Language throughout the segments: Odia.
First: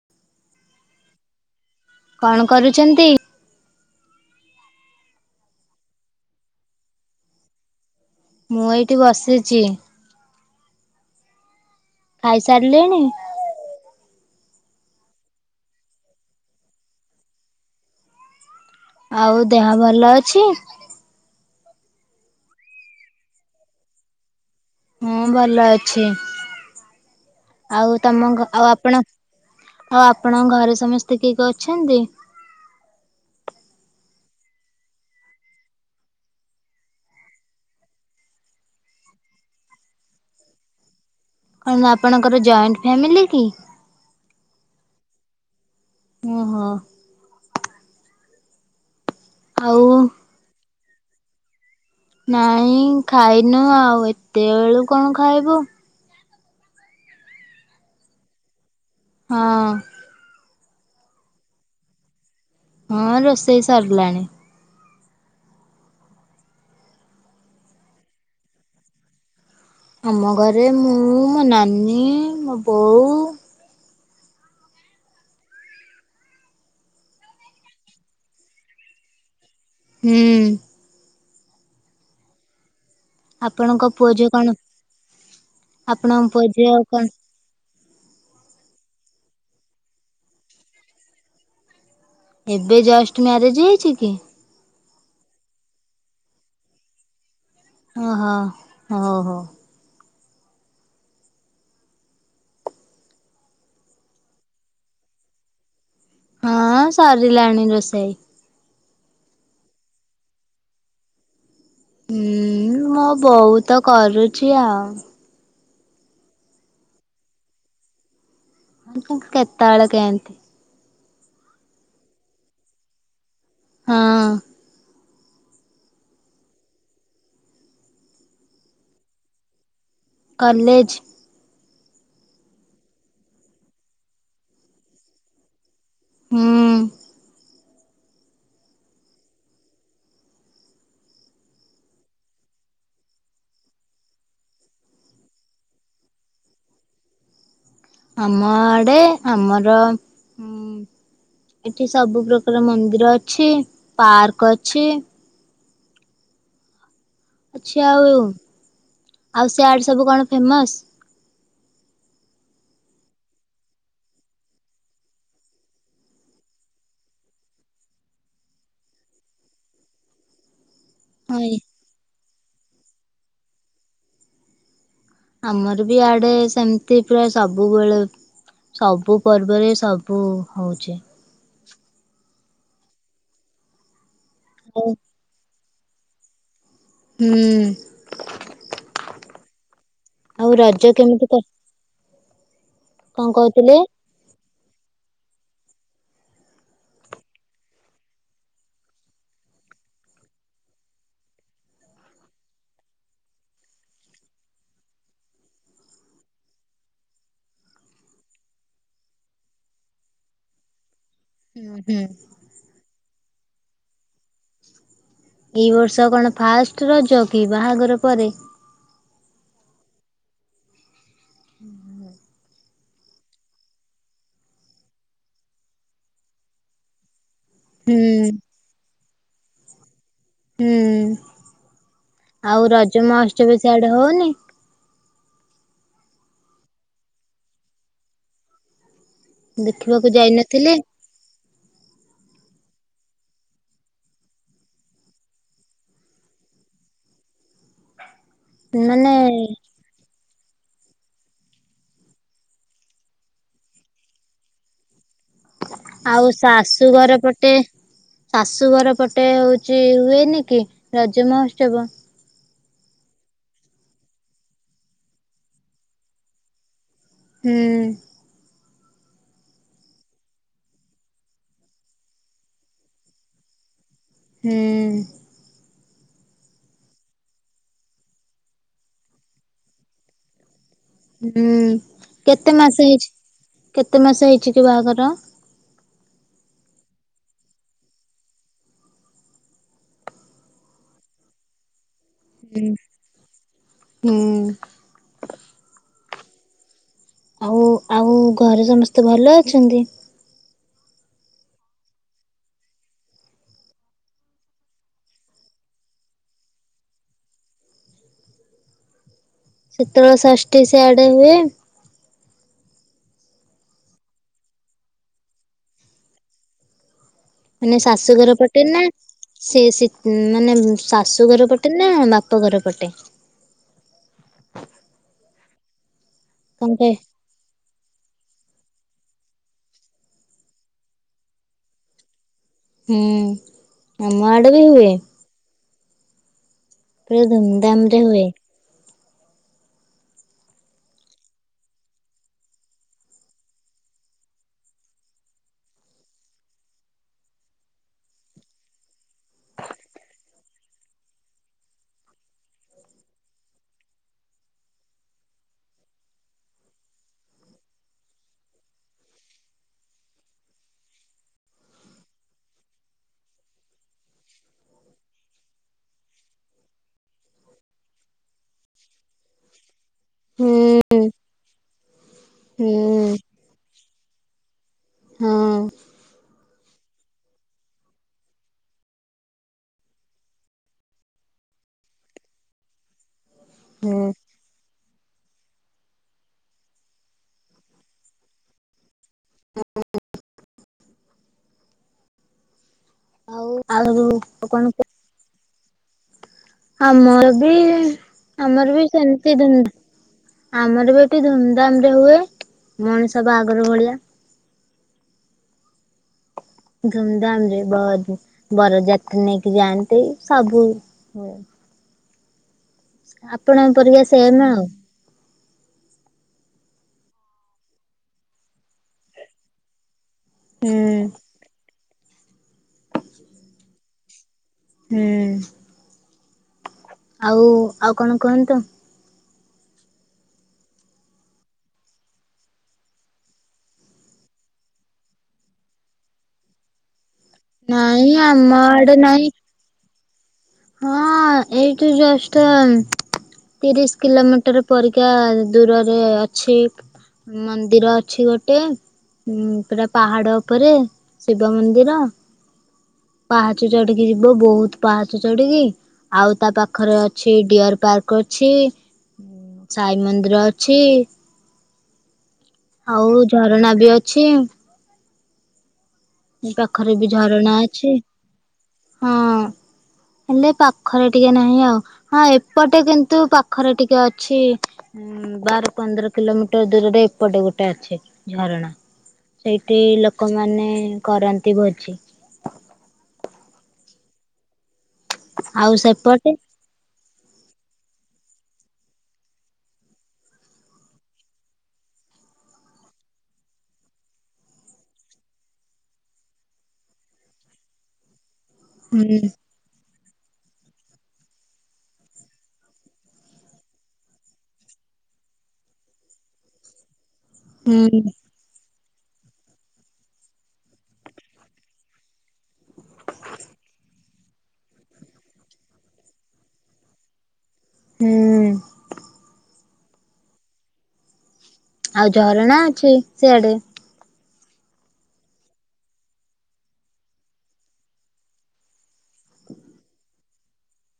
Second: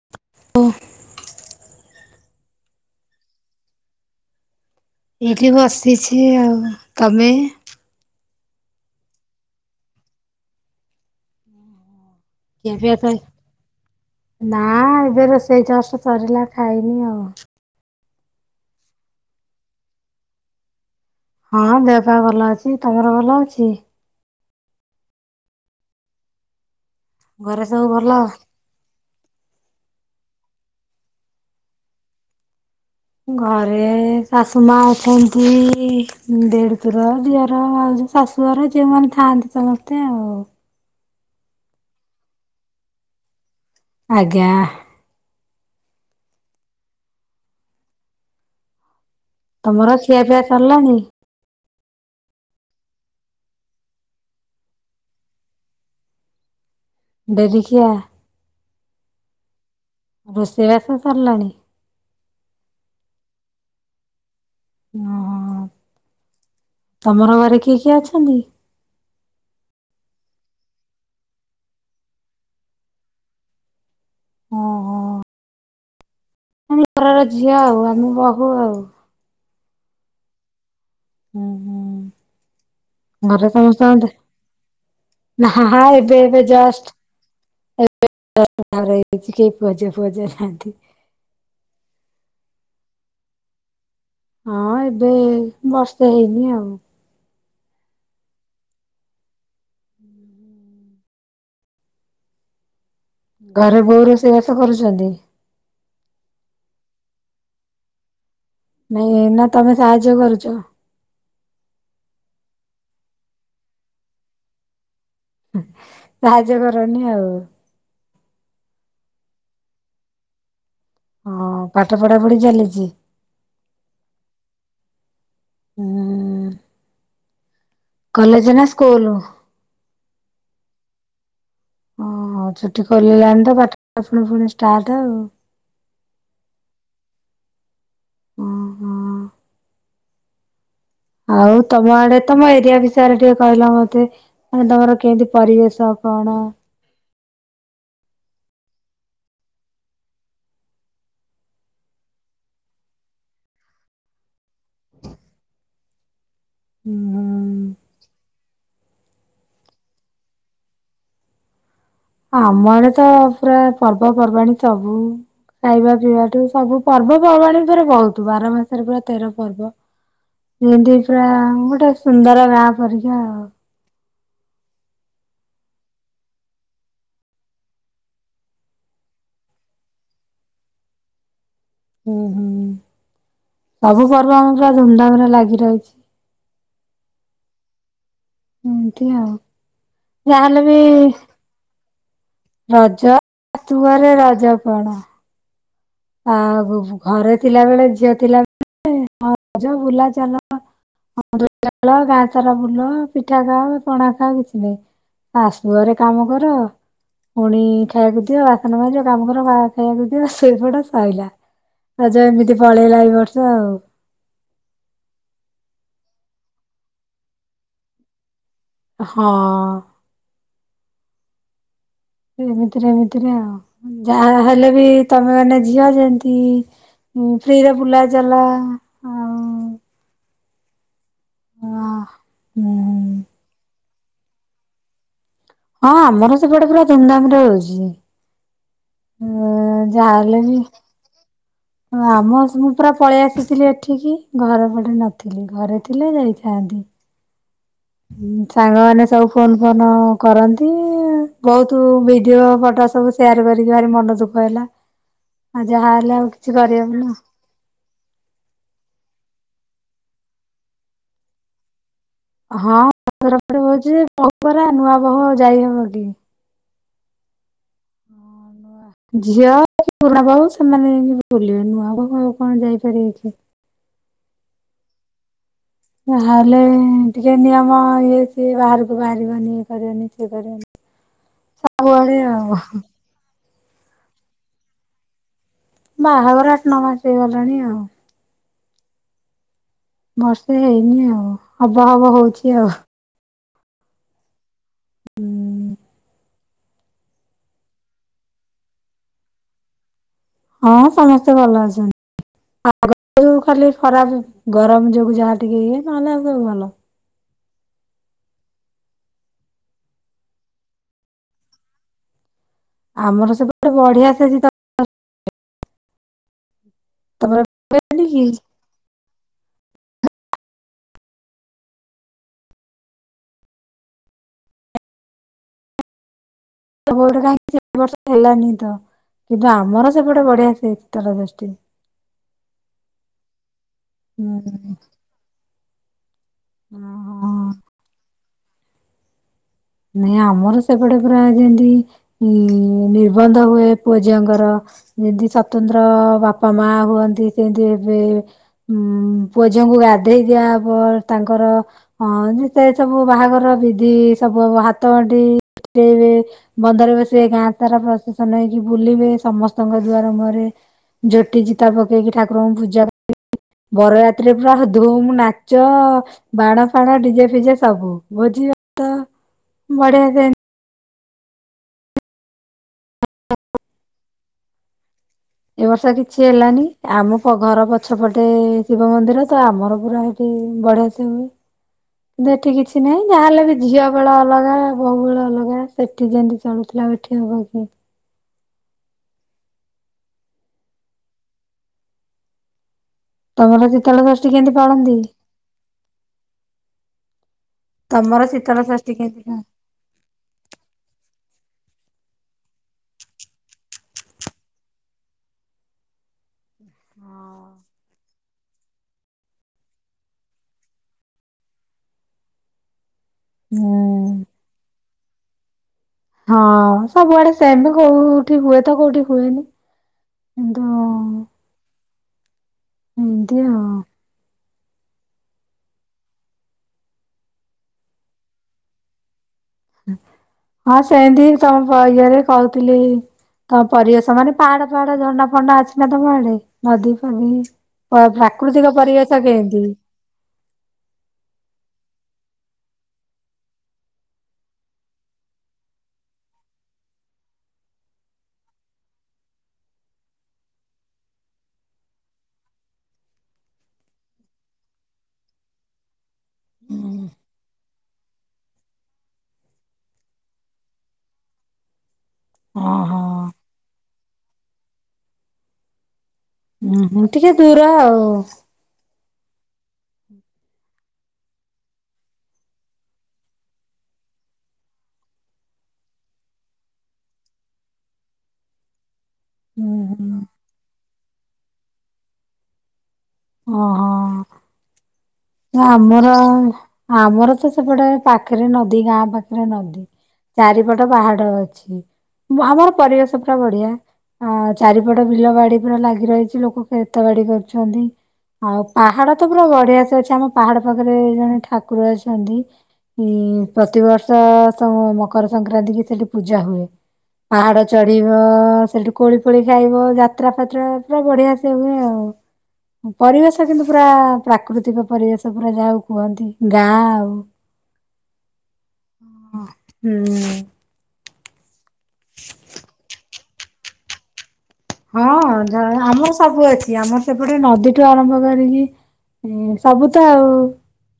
[inaudible] କଣ କରୁଛନ୍ତି? ଏଇଠି ବସିଛି ଆଉ ତମେ? ମୁଁ ଏଇଠି ବସିଛି। [unintelligible] ଖାଇସାରିଲେଣି? ନା ଏବେ ରୋସେଇ ଜଷ୍ଟ ସରିଲା ଖାଇନି ଆଉ। ଆଉ ଦେହ ଭଲ ଅଛି? ହଁ ଦେହ ଫେହ ଭଲ ଅଛି ତମର ଭଲ ଅଛି? ହଁ ଭଲ ଅଛି ଘରେ ସବୁ ଆଉ ଭଲ? ତମ ଘ ଆଉ ଆପଣ ଆଉ ଆପଣଙ୍କ ଘରେ ସମସ୍ତେ କିଏ ଅଛନ୍ତି? ଘରେ ଶାଶୁ ମା ଅଛନ୍ତି ଦେଢଶୁର ଦିଅର ଭାଉଜ। ଶାଶୁଘର ଯେଉଁମାନେ ଥାଆନ୍ତି ସମସ୍ତେ ଆଉ। କଣ ଆପଣଙ୍କର ଜଏଣ୍ଟ ଫ୍ୟାମିଲି କି? ଆଜ୍ଞା। ଓହୋ। ଆଉ ତମର ଖିଆ ପିଆ ସରିଲାଣି? ନାଇଁ ଖାଇନୁ ଆଉ ଏତେ ବେଳୁ କଣ ଖାଇବୁ। ଡେରିରେ ଖିଆ। ହଁ। ରୋଷେଇବାସ ସାରିଲାଣି? ହଁ ରୋଷେଇ ସାରିଲାଣି। ଓହୋ ତମର ଘରେ କିଏ କିଏ ଅଛନ୍ତି? ଆମ ଘରେ ମୁଁ ମୋ ନାନୀ ମୋ ବୋଉ। ଓ ହଁ। ଆପଣ ଘରର ଝିଅ ଆଉ ଆମ ବୋହୂ ଆଉ। ହୁଁ। ହୁଁ ହୁଁ। ଘରେ ଆପଣଙ୍କ ସମସ୍ତଙ୍କଠେ। ପୁଅ ଝିଅ କଣ ନା, ହଁ ଏବେ ଆପଣଙ୍କ ଏବେ ପୁଅ ଝିଅ ଜଷ୍ଟ କଣ ରଛି କେ ପଜ ଫଜ ନାହାନ୍ତି [unintelligible] ଏବେ ଜଷ୍ଟ ମ୍ୟାରେଜ୍ ହେଇଛି କି? ହଁ, ଏବେ ବର୍ଷେ ହେଇନି ଆଉ। ଓହୋ, ହଁ, ହୋ। ହୁଁ ହୁଁ ଘରେ ବୋଉ ରୋଷେଇବାସ କରୁଚନ୍ତି? ହଁ ସରିଲାଣି ରୋଷେଇ। ନାଇଁ ନା ତମେ ସାହାଯ୍ୟ କରୁଚ ହୁଁ ମୋ ବଉତ କରୁଚି ଆଉ। ସାହାଯ୍ୟ କରନି ଆଉ? କେତେବେଳେ କେଏଁତି ଓହୋ, ପାଠ ପଢା ପଢି ଚାଲିଚି? ହଁ। ଉଁ କଲେଜ ନା ସ୍କୁଲ? କଲେଜ୍ ଓହୋ, ଛୁଟି ଖୋଲିଲାଣି ତ ପାଠ ଫୁଣି ଫୁଣି ଷ୍ଟାର୍ଟ ଆଉ। ହୁଁ। ଓହୋ ଆଉ ତମ ଆଡେ ତମ ଏରିଆ ବିଷୟରେ ଟିକିଏ କହିଲ ମତେ? ମାନେ ତମର କେଏଁତି ପରିବେଶ କଣ? ଆମ ଆଡେ ଆମର ଉଁ ଏଠି ସବୁ ପ୍ରକାର ମନ୍ଦିର ଅଛି। ପାର୍କ ଅଛି। ହୁଁ। ଅଛି ଆଉ। ଆଉ ସେ ଆଡ ସବୁ କଣ ଫେମସ? ଆମ ଆଡେ ତ ପୁରା ପର୍ବପର୍ବାଣିୀ ସବୁ ଖାଇବା ପିଇବାଠୁ ସବୁ ପର୍ଵପର୍ବାଣୀ ଉପରେ ବହୁତ ବାର ମାସରେ ପୁରା ତେର ପର୍ବ। ଯେମତି ପୁରା ହଁ ଗୋଟାଏ ସୁନ୍ଦର ଗାଁ ପରିକା ଆଉ। ଆମର ବି ଇଆଡେ ସେମିତି ପ୍ରାୟ ସବୁବେଳେ ସବୁ ପର୍ବରେ ସବୁ ହଉଚି। ଉଁ, ହୁଁ। ସବୁ ପର୍ବ ଆମର ପୁରା ହଉ ଧୁମଧାମ ରେ ଲାଗି ରହିଚି। ହୁଁ। ଏମତି ଆଉ, ଆଉ ଯାହାହେନେ ବି ରଜ କେମିତି କ ରଜ କଣ କହୁଥିଲେ? ତୁଆରେ ରଜ ପଣା ଆଉ ଘରେ ଥିଲା ବେଳେ ଝିଅ ଥିଲାବେଳେ ହ ବୁଲା ଚଲା। ହଁ ଦୁଳ ଗାଁ ତାର ଫୁଲ ପିଠା ଖାଅ ପଣା ଖାଅ କିଛି ନାହିଁ [unintelligible] ଶାଶୂଘରେ କାମ କର ପୁଣି ଖାଇବାକୁ ଦିଅ, ବାସନ ମାଜ, କାମ କର ବା କୁ ଖାଇବାକୁ ଦିଅ ଶୋଇପଡ ସରିଲା। ହୁଁ ହୁଁ। ରଜ ଏମିତି ପଳେଇଲା ଏଇ ବର୍ଷ ଆଉ। ଏଇ ବର୍ଷ କଣ ଫାଷ୍ଟ ରଜ କି, ବାହାଘର ପରେ? ହଁ। ହୁଁ। ଏମିତିରେ ଏମିତିରେ ଆଉ, ଯାହା ହେଲେ ବି ତମେ ମାନେ ଝିଅ ଯେମତି ହୁଁ। ଫ୍ରିରେ ହୁଁ ବୁଲା ଚାଲା ଆଉ ହୁଁ, ଆଉ ହୁଁ ରଜମହୋତ୍ସବ ସିଆଡେ ହଉନି? ହଁ ଆମର ସେପଟେ ପୁରା ଧୁମଧାମରେ ହଉଛି। ହଁ ଦେଖିବାକୁ ଯାଲେ ବି ଯାଇନଥିଲେ? ଆମ ମୁଁ ପୁରା ପଳେଇ ଆସିଥିଲି ଏଠିକି ଘର ପଟେ ନଥିଲି ଘରେ ଥିଲେ ଯାଇଥାନ୍ତି। ସାଙ୍ଗମାନେ ମାନେ ସବୁ ଫୋନ୍ ଫୋନ୍ କଣ କରନ୍ତି, ବହୁତ ଭିଡ଼ିଓ ଫଟୋ ସବୁ ସେୟାର କରିକି ଭାରି ମନ ଦୁଃଖ ହେଲା। ଆଉ ଯାହା ହେଲେ ଆଉ କିଛି କରିହବନି ଶାଶୁଘର ପଟ ଗୋଟିଏ ଶାଶୁଘର ପଟେ ହଉଛି ହୁଏନି କି ରଜ ମହୋତ୍ସବ। ହଁ [unintelligible] ନୂଆ ବୋହୂ ଯାଇ ହବ ହେଟିକି ହୁଁ ଝିଅ ପୁରୁଣା ବୋହୁ ସେମାନେ ବୁଲିବେ, ନୂଆ ବୋହୁ ଆଉ କଣ ଯାଇ ପାରିବେ କି। ହୁଁ ଯା ହେଲେ ଟିକେ ନିୟମ ଇଏ ସିଏ ବାହାରକୁ ବାହାରିବନି ଇଏ କରିବନି ସିଏ କରିବନି ହୁଁ ସବୁଆଡେ କେତେ ଆଉ ମାସ ହେଇଚି? କେତେ ମାସ ହେଇଚି କି ବାହାଘର? ବାହାଘର ଆଠ ନ ମାସ ହେଇଗଲାଣି ଆଉ। ବର୍ଷେ ହେଇନି ଆଉ ହବ ହବ ହଉ ହୁଁ ହୁଁ ଆଉ। ହଉ ଆଉ ଘରେ ସମସ୍ତେ ଭଲ ଅଛନ୍ତି। ହଁ ସମସ୍ତେ ଭଲ ଅଛନ୍ତି। ଆମର ଯଉ ଖାଲି ଖରା ଗରମ ଯୋଗୁ ଯାହା ଟିକେ ଇଏ ନହେଲେ ଆଉ ସବୁ ଭଲ। ଶୀତଳ ଷଷ୍ଠି ସିଆଡ଼େ ହୁଏ। ଆମର ସେପଟେ ବଢିଆ ସେ ଶୀତଳ ତମ ମାନେ ଶାଶୁଘର ପଟେ ନା ସେ ଶି ମାନେ ଶାଶୁ ଘର ପଟେ ନା ବାପ ଘର ପଟେ? କଣ କହେ [inaudible] କାହିଁକି ଏ ବର୍ଷ ହେଲାନି ତ କିନ୍ତୁ ଆମର ସେପଟେ ବଢିଆ ସେ ଶୀତଳ ଷଷ୍ଠି। ହୁଁ ଆମ ଆଡ଼େ ବି ହୁଁ। ହୁଏ। ପୁରା ଓହୋ। ଧୁମ୍-ଧାମ୍ ରେ ହୁଏ। ନାଇଁ ଆମର ସେପଟେ ପୁରା ଯେମିତି ନି ନିର୍ବନ୍ଧ ହୁଏ ପୁଅ ଝିଅଙ୍କର ଯେମତି ସ୍ଵତନ୍ତ୍ର ବାପା ମା ହୁଅନ୍ତି ସେମିତି ଏବେ ଉଁ ପୁଅ ଝିଅ ଙ୍କୁ ଗାଧେଇ ଦିଆହବ। ତାଙ୍କର ହଁ ଯେତେ ସବୁ ବାହାଘର ବିଧି ସବୁ ହାତଗଣ୍ଠି ଫିଟେଇବେ ବନ୍ଧରେ ବସିବେ ଗାଁ ସାରା ପ୍ରସେଶନ ହେଇକି ବୁଲିବେ ସମସ୍ତଙ୍କ ଦୁଆର ମୁହଁରେ ଝୋଟି ଜିତା ପକେଇକି ଠାକୁରଙ୍କୁ ପୂଜା ବରଯାତ୍ରୀ ପୁରା ଧୁମ୍ ନାଚ ବାଣ ଫାଣ ଡିଜେ ଫିଜେ ସବୁ ଭୋଜି ଭାତ ବଢ଼ିଆ ସେ ହୁଁ ହୁଁ ହଁ ଏ ବର୍ଷ କିଛି ହେଲାନି। ଆମ କ ଘର ପଛପଟେ ଶିବ ମନ୍ଦିର ତ ଆମର ପୁରା ହୁଁ ବଢ଼ିଆ ସେ ହୁଏ। ନା ଏଠି କିଛି ନାହିଁ। ଯାହା ହେଲେ ବି ଝିଅ ହୁଁ ବେଳ ଅଲଗା ବୋହୂ ବେଳ ଅଲଗା। ସେଠି ଯେମିତି ଚଳୁଥିଲା ଏଠି ହେବ କି। ଆଉ ତମର ଶୀତଳ ଆଉ ଷଷ୍ଠି କେମିତି କଣ ପାଳନ୍ତି? ଆମର ବି ତମର ଶୀତଳ ଆମର ବି ଷଷ୍ଠୀ କେମିତି ପାଳ ସେମିତି ଦ ଆମର ବି ଏଠି ଧୁମଧାମରେ ହୁଏ, ମଣିଷ ବାହାଘର ଭଳିଆ। ଧୁମ୍-ଧାମ୍ ରେ ବରଯାତ୍ରୀ ନେଇକି ଯାଆନ୍ତି, ସବୁ ଆପଣଙ୍କ ପରିବେଶ ହୁଁ ସେମେ ଆଉ। ହଁ ସବୁଆଡେ ସେମ କୋଉ କୋଉଠି ହୁଏ ତ କୋଉଠି ହୁଏନି। କିନ୍ତୁ। ହୁଁ ଏମତି ଆଉ। ହେ। ଆଉ ଆଉ କଣ କୁହନ୍ତିତ। ହଁ ସେମତି ତମ ଇଏରେ କହୁଥିଲି। ତମ ପରିବେଶ ମାନେ ପାହାଡ ଫାହାଡ, ଝରଣା ଫରଣା ଅଛି ନା ତମ ଆଡେ ନଦୀ ଫଦି ପ ନାଇଁ ଆମ ପ୍ରାକୃତିକ ଆଡେ ପରିବେଶ ନାଇଁ କେମିତି? ହଁ ଏଇଠୁ ଜଷ୍ଟ ତିରିଶି କିଲୋମିଟର ପରିକା ଦୂରରେ ଅଛି। ମନ୍ଦିର ଅଛି ଗୋଟେ। ହୁ। ପୁରା ପାହାଡ଼ ଉପରେ ଶିବ ମନ୍ଦିର। ପାହାଚ ଚଢିକି ଯିବ ବହୁତ ପାହାଚ ଚଢିକି। ଆଉ ତା ପାଖରେ ଅଛି ଡିଅର ପାର୍କ ଅଛି। ସାଇ ମନ୍ଦିର ଅଛି। ହଁ। ଆଉ ଝରଣା ବି ଅଛି। ଉଁ ପାଖରେ ହୁଁ ବି ଟିକେ ଝରଣା ଦୂର ଅଛି ଆଉ। ହଁ। ହେଲେ ପାଖରେ ଟିକେ ନାହିଁ ଆଉ। ହଁ ଏପଟେ କିନ୍ତୁ ପାଖରେ ଟିକେ ଅଛି। ଉଁ ବାର ପନ୍ଦର କିଲୋମିଟର ଦୂରରେ ଏପଟେ ଗୋଟେ ଅଛେ ଝରଣା। ହୁଁ ସେଇଟି ହୁଁ। ଲୋକମାନେ କରନ୍ତି ଭୋଜି। ଓହୋ। ଆଉ ଆମର ସେପଟେ ଆମର ତ ସେପଟେ ପାଖରେ ନଦୀ ଗାଁ ପାଖରେ ନଦୀ। ଚାରିପଟ ବାହାଡ ଅଛି ବା ଆମର ପରିବେଶ ପୁରା ବଢିଆ। ହଁ ଚାରିପଟ ବିଲ ବାଡି ପୁରା ଲାଗି ରହିଚି ଲୋକ କ୍ଷେତ ବାଡି କରୁଛନ୍ତି। ଆଉ ପାହାଡ ହୁଁ ତ ପୁରା ବଢିଆସେ ଅଛି ଆମ ପାହାଡ ପାଖରେ ଜଣେ ଠାକୁର ଅଛନ୍ତି। ହୁଁ ପ୍ରତିବର୍ଷ ତ ମକର ସଂକ୍ରାନ୍ତି କି ସେଠି ପୂଜା ହୁଏ। ପାହାଡ ହୁଁ ଚଢିବ ସେଠୁ କୋଳି ଫୋଳି ଖାଇବ ଯାତ୍ରା ଫାତ୍ରା ପୁରା ବଢିଆ ସେ ହୁଏ ଆଉ। ପରିବେଶ କିନ୍ତୁ ପୁରା ପ୍ରାକୃତିକ ପରିବେଶ ପୁରା ଯାହାକୁ କୁହନ୍ତି ଗାଁ ଆଉ। ହୁଁ। ହୁଁ। ଆଉ ଝରଣା ଅଛି ସିଆଡେ। ହଁ ଝର ଆମର ସବୁ ଅଛି ଆମର ସେପଟେ ନଦୀଠୁ ଆରମ୍ଭ କରିକି ସବୁ ତ ଆଉ।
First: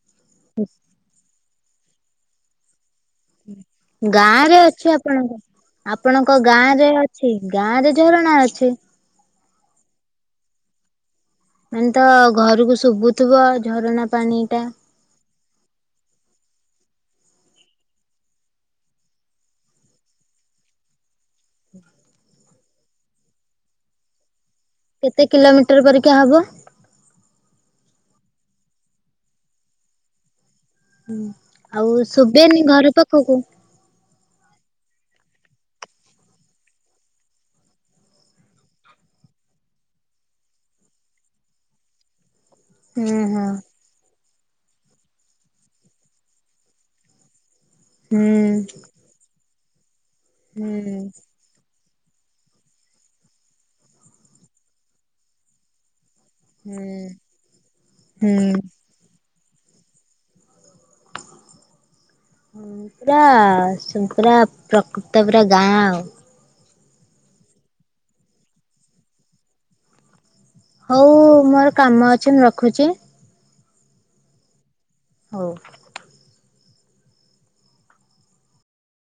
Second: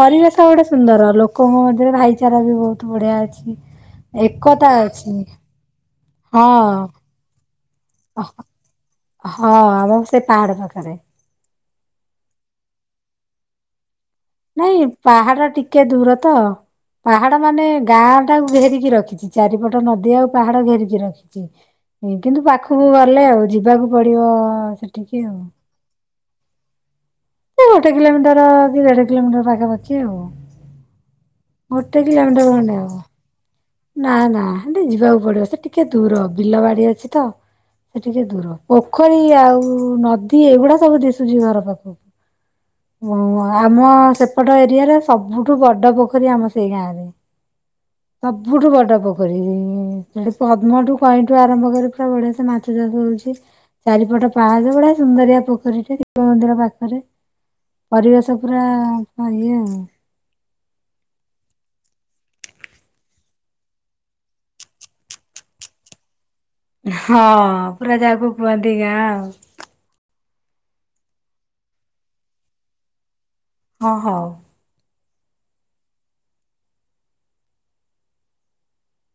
ପରିବେଶ ଗୋଟେ ସୁନ୍ଦର ଲୋକଙ୍କ ମଧ୍ୟରେ ଭାଇଚାରା ବି ବହୁତ ବଢିଆ ଅଛି। ଗାଁ ରେ ଅଛି ଆପଣଙ୍କ ଆପଣଙ୍କ ହଁ ଗାଁ ରେ ଅ ସେଇ ଗାଁ ରେ ଝରଣା ଅଛି। ହଁ ଆମର ସେଇ ପାହାଡ ପାଖରେ। ମାନେ ତ ଘରକୁ ଶୁଭୁଥିବ ଝରଣା ପାଣି ଟା ନାଇଁ ପାହାଡ଼ ଟିକେ ଦୂର ତ ପାହାଡ ମାନେ ଗାଁ ଟାକୁ ଘେରିକି ରଖିଚି ଚାରିପଟ ନଦୀ ଆଉ ପାହାଡ ଘେରିକି ରଖି କିନ୍ତୁ ପାଖକୁ ଗଲେ ଆଉ ଯିବାକୁ ପଡିବ ସେଠିକି କେତେ ଆଉ। କିଲୋମିଟର ପରୀକା ହବ? ଏ ଗୋଟେ କିଲୋମିଟର କି ଦେଢ କିଲୋମିଟର ପାଖାପାଖି ଆଉ। ହୁଁ ଆଉ ଗୋଟେ କିଲୋମିଟର ଶୁଭେନି ଖଣ୍ଡେ ଘର ହବ। ପାଖକୁ। ନା ନା ସେଠି ଯିବାକୁ ପଡିବ ସେ ଟିକେ ଦୂର ବିଲ ବାଡି ଅଛି ତ। ସେ ଟିକେ ଦୂର, ପୋଖରୀ ଆଉ ନଦୀ ଏଗୁଡା ସବୁ ଦିଶୁଛି ଘର ପାଖକୁ। ହୁଁ ଓ ହୁଁ। ଆମ ସେପଟ ଏରିଆରେ ସବୁଠୁ ବଡ ପୋଖରୀ ଆମ ସେଇ ଗାଁରେ। ସବୁଠୁ ହୁଁ। ବଡ ପୋଖରୀ ସେଠି ପଦ୍ମଠୁ କଁଇଠୁ ଆରମ୍ଭ କରି ପୁରା ବଢିଆ ସେ ମାଛ ଚାଷ ହଉଛି, ଚାରିପଟ ପାହାଚ ଵଢିଆ ସୁନ୍ଦରିଆ ପୋଖରୀଟେ। ଶିବ ମନ୍ଦିର ହୁଁ ପାଖରେ, ପରିବେଶ ହୁଁ। ପୁରା ଇଏ ଆଉ। ପୁରା ସୁ ପୁରା ପ୍ରକୃତ ପୁରା ଗାଁ ଆଉ। ହଁ ପୁରା ଜାକୁ କୁହନ୍ତି ଗାଁ ଆଉ। ହଉ ମୋର କାମ ଅଛି ମୁଁ ରଖୁଛି? ହଁ ହଉ। ହଉ।